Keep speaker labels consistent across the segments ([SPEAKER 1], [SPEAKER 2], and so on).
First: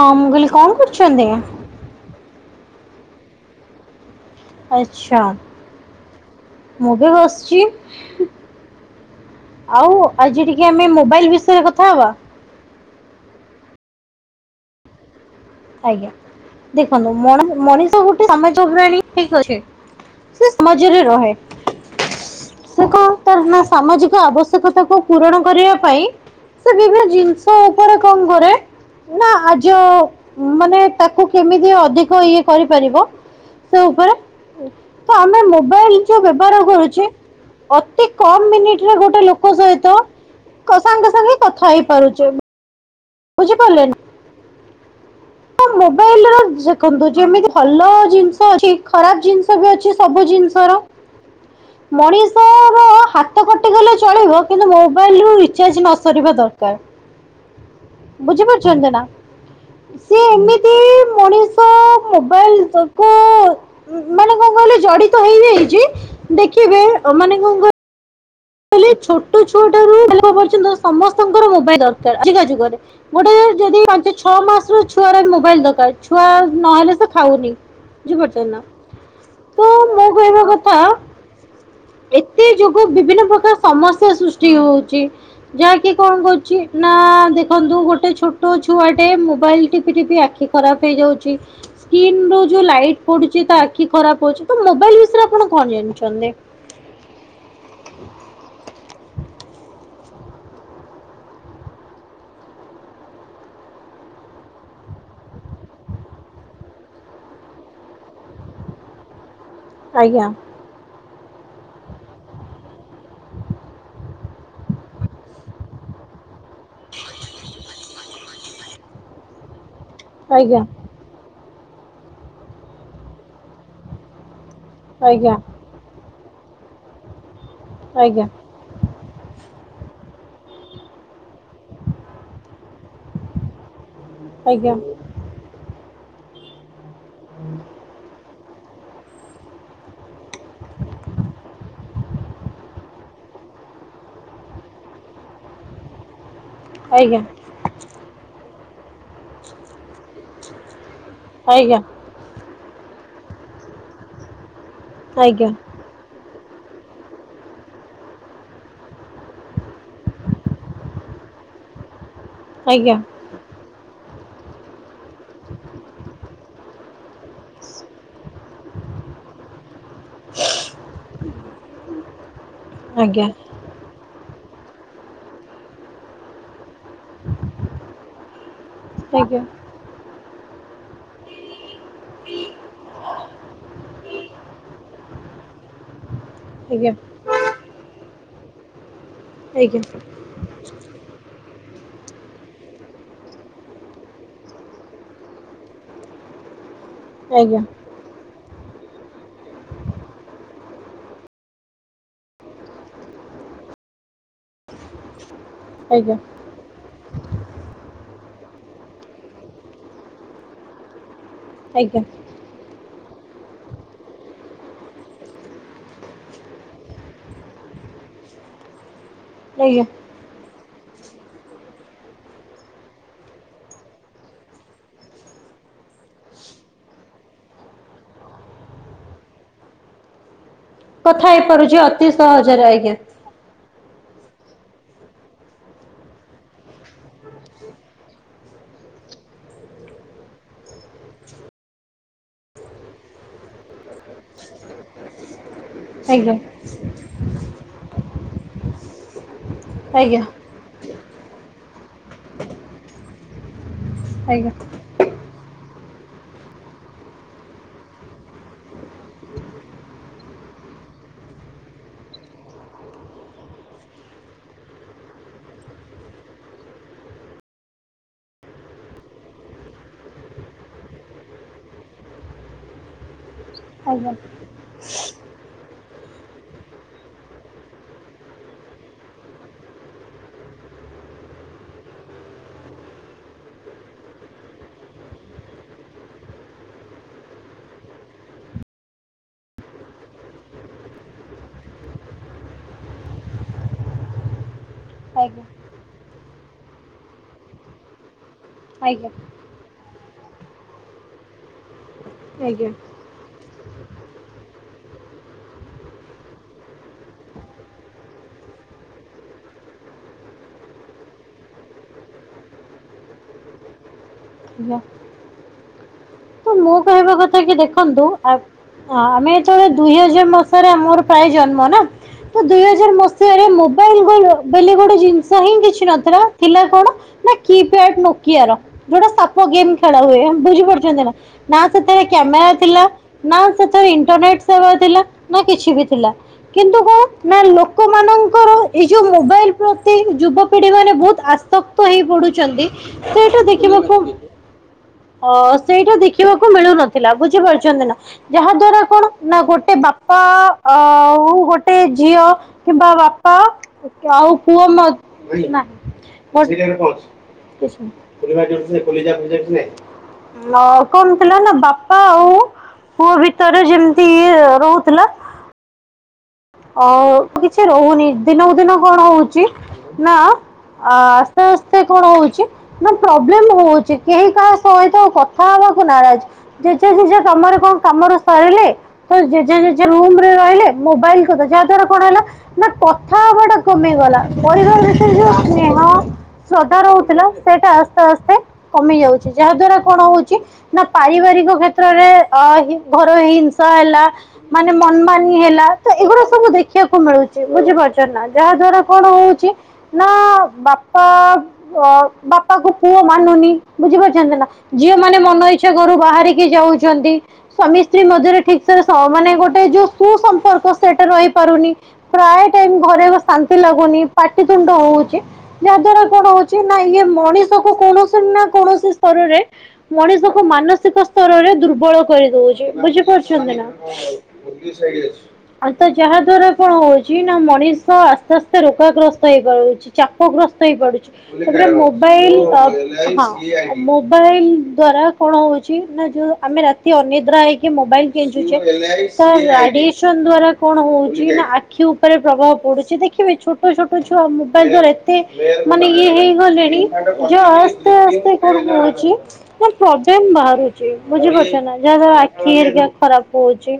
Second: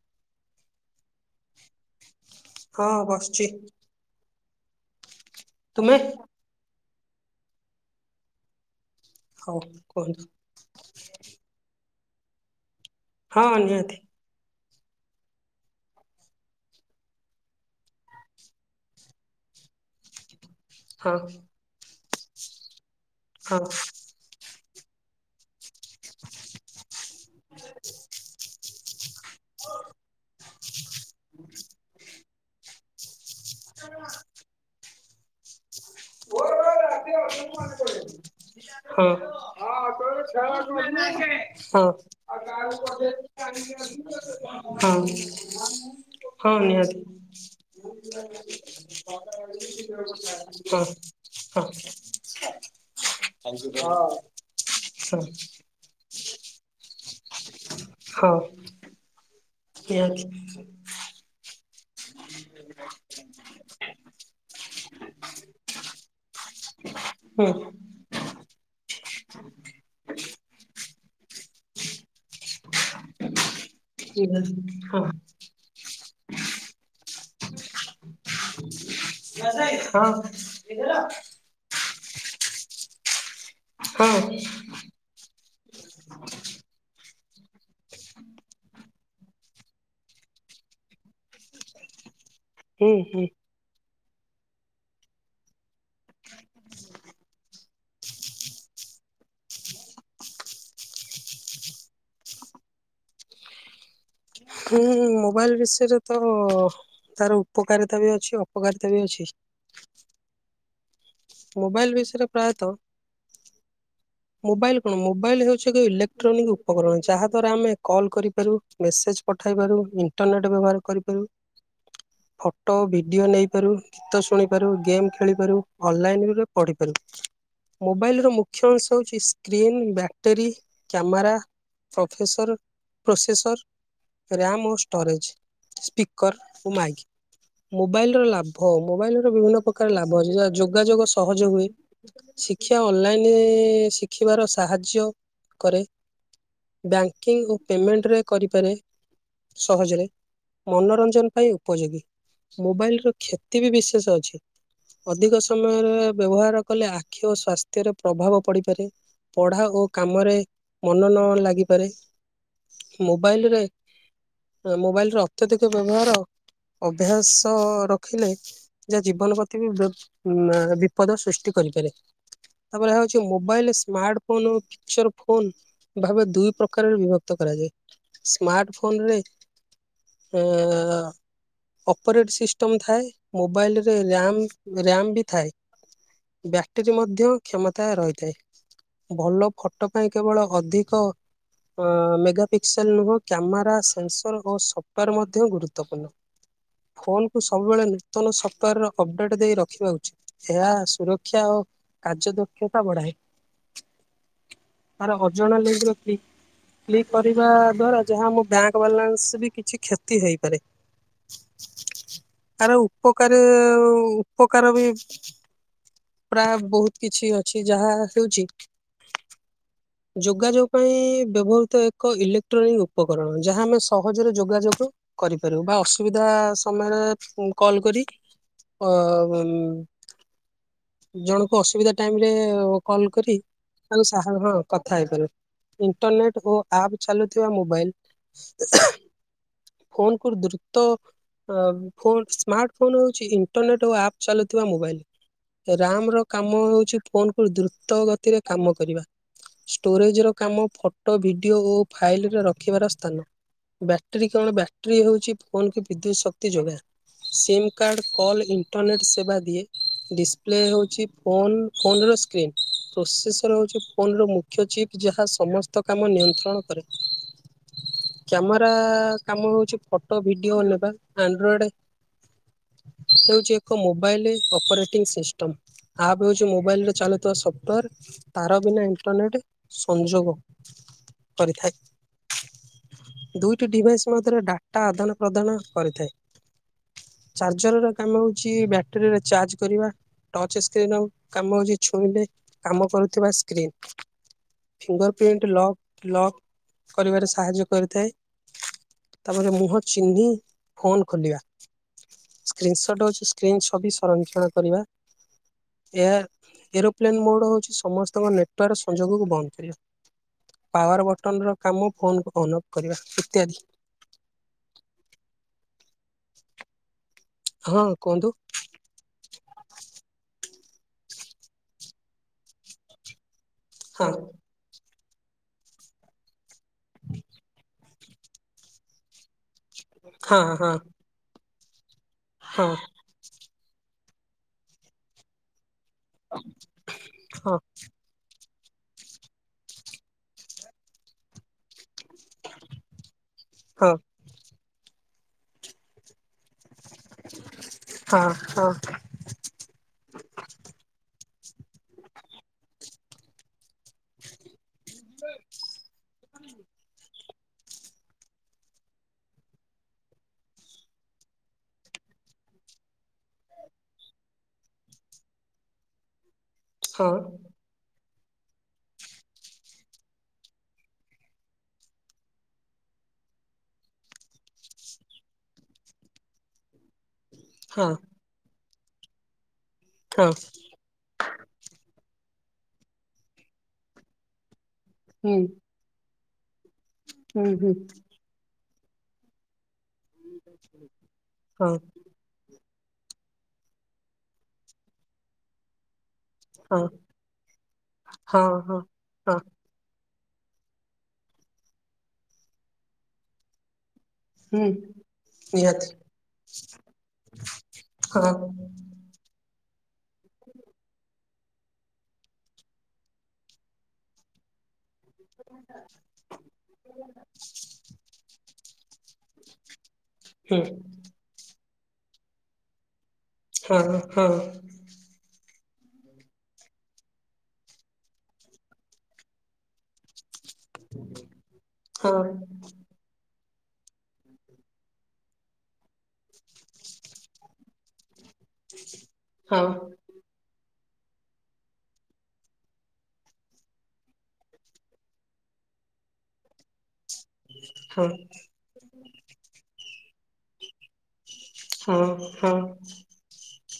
[SPEAKER 1] ହଁ ମୁଁ କହିଲି କଣ କରୁଛନ୍ତି?
[SPEAKER 2] ହଁ ବସିଛି।
[SPEAKER 1] ଆଚ୍ଛା।
[SPEAKER 2] ତୁମେ?
[SPEAKER 1] ମୁଁ ବି ବସିଛି।
[SPEAKER 2] ହଉ
[SPEAKER 1] ଆଉ
[SPEAKER 2] କୁହନ୍ତୁ
[SPEAKER 1] ଆଜି ଆମେ ମୋବାଇଲ ବିଷୟରେ କଥା ହବା।
[SPEAKER 2] ହଁ ନିହାତି।
[SPEAKER 1] ଆଜ୍ଞା ଦେଖନ୍ତୁ ମଣିଷ ଗୋଟେ [unintelligible] ଠିକ ଅଛି। ସେ ସମାଜରେ
[SPEAKER 2] ହଁ
[SPEAKER 1] ରହେ। ସେ କଣ ତାର
[SPEAKER 2] ହଁ।
[SPEAKER 1] ନା
[SPEAKER 2] ହଁ।
[SPEAKER 1] ସାମାଜିକ ଆବଶ୍ୟକତାକୁ ପୂରଣ କରିବା ପାଇଁ ସେ ବିଭିନ୍ନ ଜିନିଷ ଉପରେ କଣ କରେ ନା ଆଯୋ ମାନେ ତାକୁ କେମିତି ଅଧିକ ଇଏ କରିପାରିବ ସେ ଉପରେ ତ ଆମେ ମୋବାଇଲ ଯୋଉ ବ୍ୟବହାର କରୁଛି ଅତି କମ୍ ମିନିଟରେ
[SPEAKER 2] ହଁ।
[SPEAKER 1] ଗୋଟେ ଲୋକ
[SPEAKER 2] ହଁ
[SPEAKER 1] ସହିତ
[SPEAKER 2] ହଁ
[SPEAKER 1] ସାଙ୍ଗେ
[SPEAKER 2] ନିହାତି।
[SPEAKER 1] ସାଙ୍ଗେ କଥା
[SPEAKER 2] ହଁ
[SPEAKER 1] ହେଇପାରୁଛେ। ବୁଝିପାରିଲେ ନା
[SPEAKER 2] ହଁ।
[SPEAKER 1] ତ
[SPEAKER 2] ହଁ
[SPEAKER 1] ମୋବାଇଲ ର ଦେଖନ୍ତୁ ଯେମିତି ଭଲ
[SPEAKER 2] ନିହାତି
[SPEAKER 1] ଜିନିଷ ଅଛି ଖରାପ ଜିନିଷ ବି
[SPEAKER 2] ହଁ।
[SPEAKER 1] ଅଛି ସବୁ ଜିନିଷର
[SPEAKER 2] ହଁ।
[SPEAKER 1] ମଣିଷର ହାତ କଟିଗଲେ ଚଳିବ କିନ୍ତୁ ମୋବାଇଲରୁ ରିଚାର୍ଜ ନ ସରିବା ଦରକାର।
[SPEAKER 2] ହଁ।
[SPEAKER 1] ଚନ୍ଦନା।
[SPEAKER 2] [unintelligible]
[SPEAKER 1] ତ ମୋବାଇଲ [unintelligible] ମାନେ କଣ କହିଲେ ଜଡିତ ହେଇଯାଇଛି। ଦେଖିବେ ମାନେ କଣ କହି ଛୋଟ ଛୁଆଟାରୁ ପର୍ଯ୍ୟନ୍ତ ସମସ୍ତଙ୍କର ମୋବାଇଲ ଦରକାର ଆଜିକା ଯୁଗରେ। ଗୋଟେ ଯଦି ଛଅ
[SPEAKER 2] ହୁଁ
[SPEAKER 1] ମାସର ଛୁଆର ମୋବାଇଲ ଦରକାର ଛୁଆ ନହେଲେ ସେ ଖାଉନି। ବୁଝି ପାରୁଛନ୍ତି ନା। ତ
[SPEAKER 2] ହଁ।
[SPEAKER 1] ମୁଁ କହିବା କଥା ଏତେ ଯୋଗୁ ବିଭିନ୍ନ ପ୍ରକାର ସମସ୍ୟା ସୃଷ୍ଟି ହଉଛି। ଯାହାକି କଣ କରୁଛି ନା ଦେଖନ୍ତୁ ଗୋଟେ ଛୋଟ ଛୁଆଟେ ମୋବାଇଲ୍ ଟିପି ଟିପି ଆଖି ଖରାପ୍ ହେଇଯାଉଛି। ସ୍କିିନ୍ ରୁ ଯୋଉ ଲାଇଟ୍
[SPEAKER 2] ହୁଁ।
[SPEAKER 1] ପଡ଼ୁଚି ତା ଆଖି ଖରାପ୍ ହଉଛି ତ ମୋବାଇଲ୍ ବିଷୟରେ ଆପଣ କଣ ଜାଣିଛନ୍ତି?
[SPEAKER 2] ହୁଁ ମୋବାଇଲ୍ ବିଷୟରେ ତ ତାର ଉପକାରିତା ବି ଅଛି ଅପକାରିତା ବି ଅଛି।
[SPEAKER 1] ଆଜ୍ଞା।
[SPEAKER 2] ମୋବାଇଲ୍ ବିଷୟରେ ପ୍ରାୟତଃ ମୋବାଇଲ୍ କଣ ମୋବାଇଲ୍ ହେଉଛି ଏକ ଇଲେକ୍ଟ୍ରୋନିକ୍ ଉପକରଣ ଯାହା ଦ୍ଵାରା ଆମେ କଲ୍ କରିପାରୁ ମେସେଜ୍ ପଠାଇ ପାରୁ ଇଣ୍ଟରନେଟ୍
[SPEAKER 1] ଆଜ୍ଞା
[SPEAKER 2] ବ୍ୟବହାର କରିପାରୁ ଫଟୋ ଭିଡ଼ିଓ ନେଇପାରୁ ଗୀତ ଶୁଣିପାରୁ ଗେମ୍
[SPEAKER 1] ଆଜ୍ଞା
[SPEAKER 2] ଖେଳିପାରୁ ଅନ୍ ଲାଇନ୍ ରେ ପଢିପାରୁ ମୋବାଇଲ୍
[SPEAKER 1] ଆଜ୍ଞା
[SPEAKER 2] ର ମୁ ଖ୍ୟ ଅଂଶ ହଉଛି screen battery camera professor processor RAM ଓ
[SPEAKER 1] ଆଜ୍ଞା।
[SPEAKER 2] ଷ୍ଟୋରେଜ୍ ସ୍ପିକର ଓ ମାଇକ୍ ମୋବାଇଲ୍ ର ଲା ଭ ମୋବାଇଲ୍ ର ବିଭିନ୍ନ ପ୍ରକାର ଲାଭ ଅଛି ଯ ଯୋଗାଯୋଗ ସହଜ ହୁଏ ଶିକ୍ଷ୍ୟା ଅନ୍ ଲାଇନ୍ ଶିଖିବାର ସାହାଯ୍ୟ କରେ
[SPEAKER 1] ଆଜ୍ଞା
[SPEAKER 2] ବ୍ୟାଙ୍କିଙ୍ଗ୍ ଓ ପେମେଣ୍ଟେରେ କରିପାରେ ସହଜରେ ମନୋରଞ୍ଜନ ପାଇଁ
[SPEAKER 1] ଆଜ୍ଞା
[SPEAKER 2] ଉପଯୋଗୀ। ମୋବାଇଲ୍ ର କ୍ଷତି ବି ବିଶେଷ ଅଛି ଅଧିକ
[SPEAKER 1] ଆଜ୍ଞା
[SPEAKER 2] ସମୟରେ ବ୍ୟବହାର କଲେ ଆଖି ଓ ସ୍ୱାସ୍ଥ୍ୟରେ ପ୍ରଭାବ ପଡିପାରେ। ପଢା ଓ କାମରେ ମନ ନ ଲାଗିପାରେ।
[SPEAKER 1] ଆଜ୍ଞା
[SPEAKER 2] ମୋବାଇଲ୍ ରେ ମୋବାଇଲ୍ ର ଅତ୍ୟଧିକ ବ୍ୟବହାର ଅଭ୍ୟାସ ରଖିଲେ ଯେ ଜୀବନ ପ୍ରତି ବି [inaudible] ଆଁ ବିପଦ ସୃଷ୍ଟି କରିପାରେ ତାପରେ ଏହାଉଛି
[SPEAKER 1] ଆଜ୍ଞା
[SPEAKER 2] ମୋବାଇଲ୍ ସ୍ମାର୍ଟ ଫୋନ୍ ଓ ଫିକ୍ ଚର ଫୋନ୍ ଭାବେ ଦୁଇ ପ୍ରକାରରେ ବିଭକ୍ତ କରାଯାଏ। ସ୍ମାର୍ଟ ଫୋନ୍ ରେ
[SPEAKER 1] ଆଜ୍ଞା
[SPEAKER 2] ଅପରେଟ୍ ସିଷ୍ଟମ୍ ଥାଏ ମୋବାଇଲ୍ ରେ ରାମ୍ ର୍ୟାମ୍ ବି ଥାଏ।
[SPEAKER 1] ଆଜ୍ଞା
[SPEAKER 2] ବ୍ୟାଟେରୀ ମଧ୍ୟ କ୍ଷମତା ରହିଥାଏ ଭଲ
[SPEAKER 1] ଆଜ୍ଞା
[SPEAKER 2] ଫଟୋ ପାଇଁ କେବଳ ଅଧିକ ହଁ ମେଘାପିକ୍ସେଲ୍ ନୁହଁ କ୍ୟାମେରା ସେନ୍ସର ଓ ସଫ୍ଟୱୋର ମଧ୍ୟ ଗୁରୁତ୍ୱପୂର୍ଣ୍ଣ ଫୋନ୍ କୁ
[SPEAKER 1] ଆଜ୍ଞା
[SPEAKER 2] ସବୁବେଳେ ନି ନୂତନ ସଫ୍ଟୱୋର ଅପଡେଟ୍ ଦେଇ ରଖିବା ଉଚିତ୍ ଏହା ସୁରକ୍ଷା ଓ କାର୍ଯ୍ୟ ଦକ୍ଷତା ବଢାଏ। [inaudible] କ୍ଲିକ୍ କରିବା ଦ୍ୱାରା ଯାହା ମୋ ବ୍ୟାଙ୍କ୍ ବାଲାନ୍ସ ବି କିଛି କ୍ଷତି ହେଇପାରେ।
[SPEAKER 1] ଆଜ୍ଞା।
[SPEAKER 2] ଆର ଉପକାରୀ ଉପକାର ବି ପ୍ରାୟ ବହୁତ୍ କିଛି ଅଛି ଯାହା ହେଉଛି
[SPEAKER 1] ଆଜ୍ଞା।
[SPEAKER 2] ଯୋଗାଯୋଗ ପାଇଁ ବ୍ୟବହୃତ ଏକ ଇଲେକ୍ଟ୍ରୋନିକ୍ ଉ ଉପକରଣ ଯାହା ଆମେ ସହଜରେ ଯୋଗାଯୋଗ କରିପାରିବୁ ବା ଅସୁବିଧା ସମୟରେ କଲ୍ କରି ଅ
[SPEAKER 1] କଥା
[SPEAKER 2] ଜଣକୁ
[SPEAKER 1] ହେଇପାରୁଛି
[SPEAKER 2] ଅସୁବିଧା
[SPEAKER 1] ଅତି
[SPEAKER 2] ଟାଇମ୍ ରେ
[SPEAKER 1] ସହଜରେ ଆଜ୍ଞା
[SPEAKER 2] କଲ୍ କରି [inaudible] ହଁ କଥା ହେଇପାରୁ ଇଣ୍ଟରନେଟ୍ ଓ ଆପ୍ ଚାଲୁଥିବା ମୋବାଇଲ୍ ଫୋନ୍ କରି ଦୃତ ଅ ଫୋନ୍ ସ୍ମାର୍ଟ ଫୋନ୍ ହେଉଛି ଇଣ୍ଟରନେଟ୍ ଓ ଆପ୍ ଚାଲୁଥିବା ମୋବାଇଲ। ରାମ ର
[SPEAKER 1] ଆଜ୍ଞା
[SPEAKER 2] କାମ ହଉଛି ଫୋନ କୁ ଦ୍ରୁତ ଗତିରେ କାମ କରିବା।
[SPEAKER 1] ଆଜ୍ଞା ଆଜ୍ଞା
[SPEAKER 2] ଷ୍ଟୋରେଜର କାମ ଫଟୋ ଭିଡ଼ିଓ ଓ ଫାଇଲିରେ ରଖିବାର ସ୍ଥାନ ବ୍ୟାଟେରୀ
[SPEAKER 1] ଆଜ୍ଞା
[SPEAKER 2] କଣ? ବ୍ୟାଟେରୀ ହେଉଛି ଫୋ କି ବିଦ୍ୟୁତ୍ ଶକ୍ତି ଯୋଗାଏ। ସିମ୍ କାର୍ଡ କଲ୍ ଇଣ୍ଟରନେଟ୍ ସେବା ଦିଏ ଡିସପ୍ଲେ ହଉଛି ଫୋନ୍ ଫୋନ ର ସ୍କ୍ରିନ ପ୍ରୋସେସର ହଉଛି ଫୋନ ର ମୁଖ୍ୟ ଚିପ୍ ଯାହା ସମସ୍ତ କାମ ନିୟନ୍ତ୍ରଣ କରେ। କ୍ୟାମେରା କାମ ହଉଛି ଫଟୋ ଭିଡିଓ ନେବା ଆଣ୍ଡ୍ରଏଡ ହେଉଛି ଏକ
[SPEAKER 1] ଆଜ୍ଞା
[SPEAKER 2] ମୋବାଇଲ। ଅପରେଟିଂ ସିଷ୍ଟମ ଆପ୍ପ ହଉଛି ମୋବାଇଲ ରେ ଚାଲୁଥିବା ସଫ୍ଟୱେର। ତାର ବିନା ଇଣ୍ଟରନେଟ୍ ସଂଯୋଗ କରିଥାଏ। ଦୁଇଟି ଡିଭାଇସ ମଧ୍ୟରେ ଡାଟା ଆଦାନ ପ୍ରଦାନ କରିଥାଏ। ଚାର୍ଜରର କାମ ହଉଚି ବ୍ୟାଟେରୀରେ ଚାର୍ଜ କରିବା। ଟଚ ସ୍କ୍ରିନର କାମ ହଉଛି ଛୁଇଁଲେ କାମ କରୁଥିବା screen. Fingerprint lock lock କରିବାରେ ସାହାଯ୍ୟ କରିଥାଏ।
[SPEAKER 1] ଆଜ୍ଞା।
[SPEAKER 2] ତାପରେ ମୁହଁ ଚିହ୍ନି ଫୋନ ଖୋଲିବା
[SPEAKER 1] ଆଜ୍ଞା
[SPEAKER 2] ସ୍କ୍ରିନସଟ୍ ଅଛି ସ୍କ୍ରିନ ଛବି ସଂରକ୍ଷଣ କରିବା। ଏହା ଏରୋପ୍ଲେନ୍ ମୋଡ଼ ହେଉଛି ସମସ୍ତଙ୍କ ନେଟୱାର୍କ ସଂଯୋଗକୁ ବନ୍ଦ କରିବା। ପାୱାର ବଟନ ର କାମ ଫୋନ କୁ ଅନ ଅଫ କରିବା ଇତ୍ୟାଦି
[SPEAKER 1] ଆଜ୍ଞା। ମୋ କହିବା କଥା କି
[SPEAKER 2] ହଁ
[SPEAKER 1] ଦେଖନ୍ତୁ
[SPEAKER 2] କୁହନ୍ତୁ
[SPEAKER 1] ଆ ହ ଆମେ ଯେତେବେଳେ ଦୁଇ ହଜାର ମସିହାରେ ଆମର ପ୍ରାୟ ଜନ୍ମ ନା। ତ ଦୁଇ ହଜାର ମସିହରେ
[SPEAKER 2] ହଁ
[SPEAKER 1] ମୋବାଇଲ ବ ଗୋଟେ ଜିନିଷ ହିଁ କିଛି ନଥିଲା। ଥିଲା କଣ ନା କିପ୍ୟାଡ ନୋକିଆର। ଯୋଉଟା ସାପ ଗେମ ଖେଳ ହୁଏ
[SPEAKER 2] ହଁ
[SPEAKER 1] ବୁଝି
[SPEAKER 2] ହଁ
[SPEAKER 1] ପାରୁଛନ୍ତି ନା ନା ସେଥି କ୍ୟାମେରା
[SPEAKER 2] ହଁ
[SPEAKER 1] ଥିଲା। ନା ସେଥିର ଇଣ୍ଟରନେଟ ସେବା ଥିଲା ନା କିଛି ବି ଥିଲା। କିନ୍ତୁ କଣ ନା
[SPEAKER 2] ହଁ
[SPEAKER 1] ଲୋକମାନଙ୍କର। ଏଇ ଯୋଉ ମୋବାଇଲ ପ୍ରତି ଯୁବପିଢି ମାନେ ବହୁତ ଆସ୍ତ। ହେଇ ପଡୁଛନ୍ତି ସେଇଟା
[SPEAKER 2] ହଁ
[SPEAKER 1] ଦେଖିବାକୁ ଅ ସେଇଟା ଦେଖ ମିଳୁ ନଥିଲା ବୁଝିପାରୁଛନ୍ତି ନା
[SPEAKER 2] ହଁ
[SPEAKER 1] ଯାହା
[SPEAKER 2] ହଁ
[SPEAKER 1] ଦ୍ଵାରା କଣ। ନା ଗୋଟେ ବାପା ଅ ଗୋଟେ ଝିଅ କିମ୍ବା ବାପା ଆଉ ପୁଅ [unintelligible] କଣ ଥିଲା ନା ବାପା ଆଉ ପୁଅ ଭିତରେ ଯେମିତି ଇଏ ରହୁଥିଲା। ଆଉ
[SPEAKER 2] ହଁ
[SPEAKER 1] କିଛି ରହୁନି ଦିନକୁ ଦିନ କଣ ହଉଛି ନା ଆ ଆସ୍ତେ ଆସ୍ତେ କଣ ହଉଛି ନା ପ୍ରୋବ୍ଲେମ ହଉଛି କେହି କାହା ସହିତ କଥା ହବାକୁ ନାରଜ ନିଜ ନିଜ କାମରେ କଣ
[SPEAKER 2] ହଁ
[SPEAKER 1] କାମରେ ସରିଲେ ତ ଜେଜେ ଜେଜେ ରୁମ କୁ।
[SPEAKER 2] ହଁ।
[SPEAKER 1] ମୋବାଇଲ କଥା ଯାହା ଦ୍ଵାରା କଣ ହେଲା ନା କଥା ହବା ଟା କମିଗଲା ପରିବାର ଯୋଉେ
[SPEAKER 2] ହୁଁ
[SPEAKER 1] ସ୍ନେହ ଶ୍ରଦ୍ଧା ରହୁଥିଲା
[SPEAKER 2] ହୁଁ
[SPEAKER 1] ସେଇଟା
[SPEAKER 2] ହୁଁ
[SPEAKER 1] ଆସ୍ତେ ଆସ୍ତେ। କମି ଯାଉଛି ଯାହା ଦ୍ଵାରା କଣ ହଉଛି ନା ପାରିବାରିକ
[SPEAKER 2] ହଁ
[SPEAKER 1] କ୍ଷେତ୍ରରେ ଅ ଘରେଇ ହିଂସା ହେଲା ମାନେ ମନ ମାନି ହେଲା। ତ ଏଇଗୁଡା ସବୁ
[SPEAKER 2] ହଁ
[SPEAKER 1] ଦେଖିବାକୁ ମିଳୁଛି ବୁଝିପାରୁଛନ୍ତି ନା
[SPEAKER 2] ହଁ
[SPEAKER 1] ଯାହା
[SPEAKER 2] ହଁ
[SPEAKER 1] ଦ୍ଵାରା କଣ
[SPEAKER 2] ହଁ
[SPEAKER 1] ହଉଛି ନା ବାପା ବାପାକୁ ପୁଅ ମାନୁନି ବୁଝିପାରୁଛନ୍ତି ନା?
[SPEAKER 2] ହୁଁ
[SPEAKER 1] ଝିଅ ମାନେ ମନ ଇଚ୍ଛା
[SPEAKER 2] ନିହାତି
[SPEAKER 1] ଘରୁ ବାହାରିକି ଯାଉଛନ୍ତି। ସ୍ୱାମୀ ସ୍ତ୍ରୀ
[SPEAKER 2] ହଁ
[SPEAKER 1] ମଧ୍ୟରେ ଠିକ୍ ସେ ସ ମାନେ ଗୋଟେ ଯୋଉ ସୁସମ୍ପ ର୍କ ସେଟା ରହିପାରୁନି। ପ୍ରାୟ ଟାଇମ୍ ଘରେ ଶାନ୍ତି ଲାଗୁନି ପାଟିିତୁଣ୍ଡ ହଉ ଚି। ଯାହା ଦ୍ୱାରା କଣ ହଉଚି ନା ଇଏ ମଣିଷ କୁ କୌଣସି ନା କୌଣସି ସ୍ତରରେ ମଣିଷ କୁ
[SPEAKER 2] ହୁଁ
[SPEAKER 1] ମାନସିକ ସ୍ତରରେ ଦୁର୍ବଳ କରି ଦଉଚି। ବୁଝିପାରୁଛନ୍ତି ନା?
[SPEAKER 2] ହଁ ହଁ
[SPEAKER 1] ଆ ତ ଯାହା ଦ୍ଵାରା କଣ ହଉଚି ନା ମଣିଷ ଆସ୍ତେ ଆସ୍ତେ ରୋଗାଗ୍ରସ୍ତ ହେଇପଡୁଚି। ଚାପଗ୍ରସ୍ତ ହେଇ ପଡୁଚି। ସେଥିରେ ମୋବାଇଲ୍ ହଁ। ମୋବାଇଲ୍ ଦ୍ଵାରା କଣ ହଉଚି ନା ଯୋଉ ଆମେ ରାତି ଅନିଦ୍ରା ହେଇ କିଏ ମୋବାଇଲ୍ ଗେଞ୍ଜୁଚି, ତା
[SPEAKER 2] ହଁ
[SPEAKER 1] ରାଡିଏସନ ଦ୍ୱାରା କଣ ହଉଚି ନା ଆଖି ଉପରେ ପ୍ରଭାବ ପଡୁଚି। ଦେଖିବେ ଛୋଟ ଛୋଟ ଛୁଆ ମୋବାଇକ୍ [unintelligible] ଏତେ ମାନେ ଇଏ ହେଇଗଲେଣି ଯଉ ଆସ୍ତେ
[SPEAKER 2] ହଁ
[SPEAKER 1] ଆସ୍ତେ କଣ ହଉଚି ପ୍ରୋବ୍ଲେମ୍ ବାହାରୁ ବୁଝିପାରୁଛନ୍ତି ନା? ଯାହା
[SPEAKER 2] ହଁ
[SPEAKER 1] ଦ୍ୱାରା ଆଖି
[SPEAKER 2] ହଁ
[SPEAKER 1] ହେରିକା ଖରାପ ହଉଚି।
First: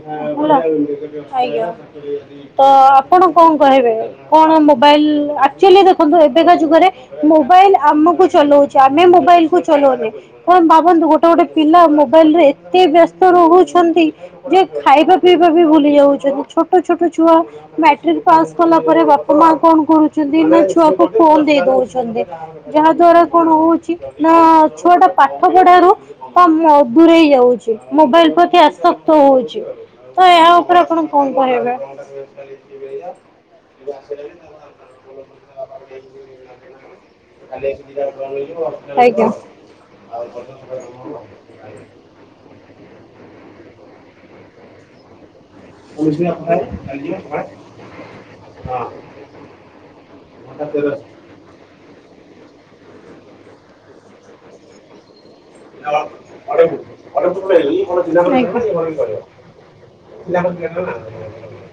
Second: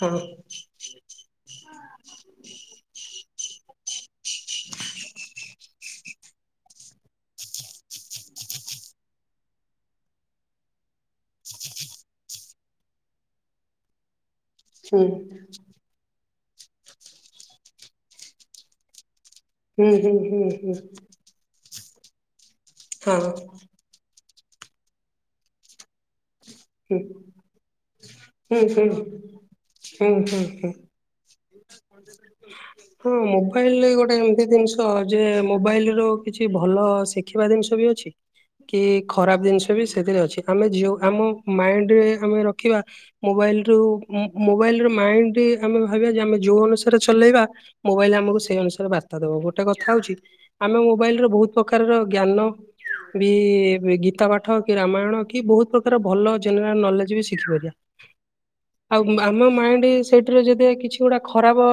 [SPEAKER 2] ହଁ
[SPEAKER 1] [unintelligible] ତ ଆପଣ କଣ କହିବେ? କଣ ମୋବାଇଲ ଆକ୍ଚୁଆଲି ଦେଖନ୍ତୁ ଏବେକା ଯୁଗରେ ମୋ ମୋବାଇଲ୍ ଆମକୁ ଚଲଉଚି ଆମେ ମୋବାଇଲ୍ କୁ ଚଲଉନେ। କଣ ଭାବନ୍ତୁ ଗୋ ଗୋଟେ ଗୋଟେ ପିଲା ମୋବାଇଲ୍ ରେ ଏତେ ବ୍ୟସ୍ତ ରହୁଛନ୍ତି ଯେ
[SPEAKER 2] ହୁଁ
[SPEAKER 1] ଖାଇବା ପିଇବା ବି ଭୁଲ ଭୁଲି ଯାଉଛନ୍ତି। ଛୋଟ ଛୋଟ ଛୁଆ ମ୍ୟାଟ୍ରିକ ପାସ୍ କଲା ପରେ ବା ମା କଣ
[SPEAKER 2] ହୁଁ ହୁଁ
[SPEAKER 1] କରୁଛନ୍ତି
[SPEAKER 2] ହୁଁ
[SPEAKER 1] ନା
[SPEAKER 2] ହୁଁ
[SPEAKER 1] ଛୁଆକୁ ଫୋନ୍ ଦେଇ ଦଉଛନ୍ତି। ଯାହା ଦ୍ଵାରା
[SPEAKER 2] ହଁ
[SPEAKER 1] କଣ ହଉଚି ନା ଛୁଆଟା ପାଠ ପଢାରୁ
[SPEAKER 2] ହୁଁ
[SPEAKER 1] ଦୂରେଇ ଯାଉଚି। ମୋବାଇଲ ପ୍ରତି
[SPEAKER 2] ହୁଁ ହୁଁ ହୁଁ
[SPEAKER 1] ଆସକ୍ତ ହଉଚି।
[SPEAKER 2] ହୁଁ
[SPEAKER 1] ତ ଏହା
[SPEAKER 2] ହୁଁ
[SPEAKER 1] ଉପରେ ଆପଣ କଣ କହିବେ?
[SPEAKER 2] ତ ଯେ ମୋବାଇଲ୍ ରୁ କିଛି ଭଲ ଶିଖିବା ଜିନିଷ ବି ଅଛି। କି
[SPEAKER 1] ଆଜ୍ଞା। ଆଜ୍ଞା
[SPEAKER 2] ଖରାପ ଜିନିଷ ସେଥିରେ ଅଛି। ଆମେ ଯଉ ଆମ ମାଇଣ୍ଡରେ ଆମେ ରଖିବା, ମୋବାଇଲ ରୁ ମୋବାଇଲ ରୁ ମାଇଣ୍ଡ ଆମେ ଭାବିବା ଯେ ଆମେ ଯୋଉ ଅନୁସାରେ ଚଲେଇବା ମୋବାଇଲ ଆମକୁ ସେଇ ଅନୁସାରେ ବାର୍ତ୍ତା ଦେବ। ଗୋଟେ କଥା ହଉଚି ଆମେ ମୋବାଇଲ ର ବହୁତ୍ ପ୍ରକାରର ଜ୍ଞାନ ବି ଗୀତା ପାଠ କି ରାମାୟଣ କି ବହୁତ୍ ପ୍ରକାର ଭଲ ଜେନେରାଲ୍ ନଲେଜ୍ ବି ଶିଖି ପାରିବା। ଆଉ
[SPEAKER 1] ଆଜ୍ଞା।
[SPEAKER 2] ଆମ ମାଇଣ୍ଡ ସେଇଥିରୁ କିଛି ଗୋଟେ ଖରାପ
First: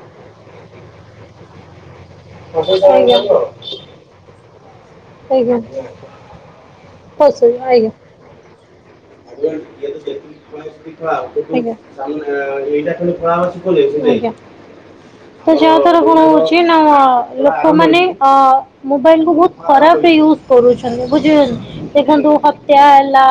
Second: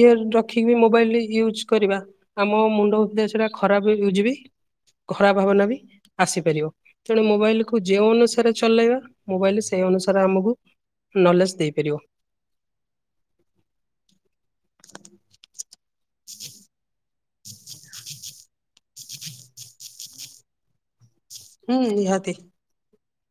[SPEAKER 2] ଇଏ ରଖିକି ବି ମୋବାଇଲ୍ ୟୁଜ୍ କରିବା ଆମ ମୁଣ୍ଡ [unintelligible] ସେଟା ଖରାପ ହେଇଯାଉଚି ବି। ଖରାପ୍ ଭାବନା ବି ଆସିପାରିବ। ତେଣୁ ମୋବାଇଲ୍ କୁ ଯେଉଁ ଅନୁସାରେ ଚଲେଇବା ମୋବାଇଲ ସେଇ ଅନୁସାରେ ଆମକୁ
[SPEAKER 1] ଆଜ୍ଞା।
[SPEAKER 2] ନଲେଜ ଦେଇପାରିବ।
[SPEAKER 1] ଆଜ୍ଞା। ତ ଯାହା [unintelligible]
[SPEAKER 2] ହଁ
[SPEAKER 1] ଲୋକ ମାନେ ଅ ମୋବାଇଲ କୁ ବହୁତ୍ ଖରାପ ୟୁଜ୍ କରୁଛନ୍ତି। ବୁଝି
[SPEAKER 2] ହୁଁ
[SPEAKER 1] [unintelligible] ଦେଖନ୍ତୁ
[SPEAKER 2] ନିହାତି
[SPEAKER 1] ହତ୍ୟା ହେଲା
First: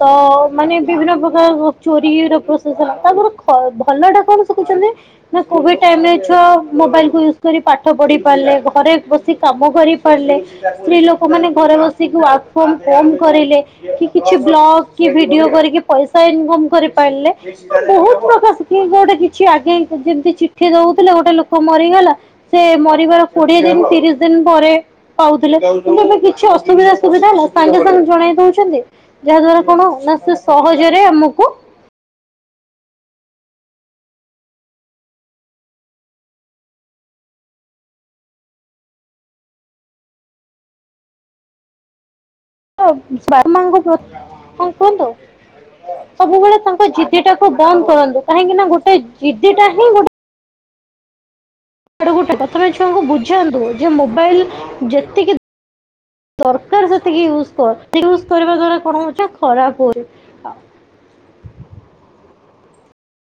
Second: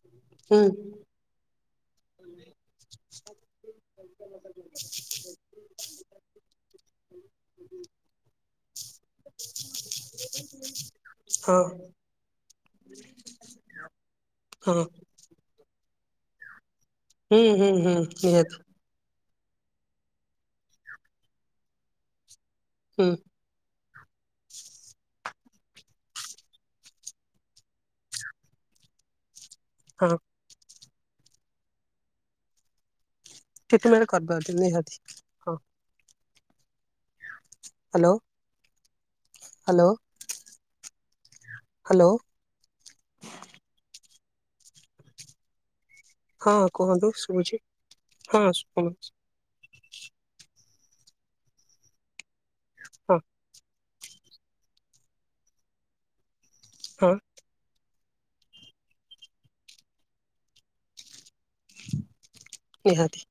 [SPEAKER 1] ତ
[SPEAKER 2] ହୁଁ
[SPEAKER 1] ମାନେ ବିଭିନ୍ନ ପ୍ରକାର ଚୋରିର ପ୍ରସେସର ତାଙ୍କର ଖ ଭଲ ଟା କଣ ଶିଖୁଛନ୍ତି। ନା କୋଭିଡ୍ ଟାଇମ୍ ରେ ଛୁଆ ମୋବାଇଲ୍ କୁ ୟୁଜ୍ କରି ପାଠ ପଢିପାରିଲେ ଘରେ କିଛି କାମ କରିପାରିଲେ ସ୍ତ୍ରୀ ଲୋକମାନୋ
[SPEAKER 2] ହଁ
[SPEAKER 1] ଘରେ ବସିକି ୱାର୍କ ଫ୍ରମ ହୋମ କରିଲେ। କି କିଛି
[SPEAKER 2] ହଁ
[SPEAKER 1] ବ୍ଲଗ କି ଭି ଭିଡିଓ କରିକି ପଇସା ଇନକମ୍ କରିପାରିଲେ।
[SPEAKER 2] ହୁଁ ହୁଁ ହୁଁ
[SPEAKER 1] ବହୁତ୍
[SPEAKER 2] ନିହାତି
[SPEAKER 1] [unintelligible] [unintelligible] ଗୋଟେ କିଛି ଆଗେ ଯେମତି ଚିଠି ଦଉଥିଲେ ଗୋଟେ ଲୋକ ମରିଗଲା ସେ
[SPEAKER 2] ହୁଁ
[SPEAKER 1] ମରିବାର କୋଡ଼ିଏ ଦିନ ତିରିଶ ଦିନ ପରେ- ପାଉଥିଲେ କିନ୍ତୁ ଏବେ କିଛି ଅସୁବିଧା ସୁବିଧା ନା ସାଙ୍ଗେ ସାଙ୍ଗେ ଜଣେଇ ଦଉଛନ୍ତି। ଯାହା ଦ୍ଵାରା କଣ
[SPEAKER 2] ହଁ
[SPEAKER 1] ନା ସେ ସହଜରେ ଆମକୁ
[SPEAKER 2] କେତେବେଳ କରିନ୍ତି ନିହାତି। Hello hello hello.
[SPEAKER 1] ବାପା ମାଙ୍କ କଣ କୁହନ୍ତୁ?
[SPEAKER 2] ହଁ
[SPEAKER 1] ସବୁବେଳେ ତାଙ୍କ
[SPEAKER 2] କୁହନ୍ତୁ
[SPEAKER 1] ଜିଦି ଟାକୁ
[SPEAKER 2] ଶୁଭୁଛି
[SPEAKER 1] ବନ୍ଦ କରନ୍ତୁ
[SPEAKER 2] ହଁ
[SPEAKER 1] କାହିଁକି ନା ଗୋଟେ
[SPEAKER 2] ଶୁଭୁଛି
[SPEAKER 1] ଜିଦି ଟା ହିଁ ଗୋଟେ ଆଡେ ଗୋଟେ ପ୍ରଥମେ ଛୁଆଙ୍କୁ
[SPEAKER 2] ହଁ
[SPEAKER 1] ବୁଝାନ୍ତୁ ଯେ ମୋବାଇଲ ଯେତିକି ଦରକାର
[SPEAKER 2] ହଁ
[SPEAKER 1] ସେତିକି ୟୁଜ କର ୟୁଜ କରିବା ଦ୍ଵାରା କଣ ହଉଛ ଖରାପ ହୁଏ।
[SPEAKER 2] ନିହାତି।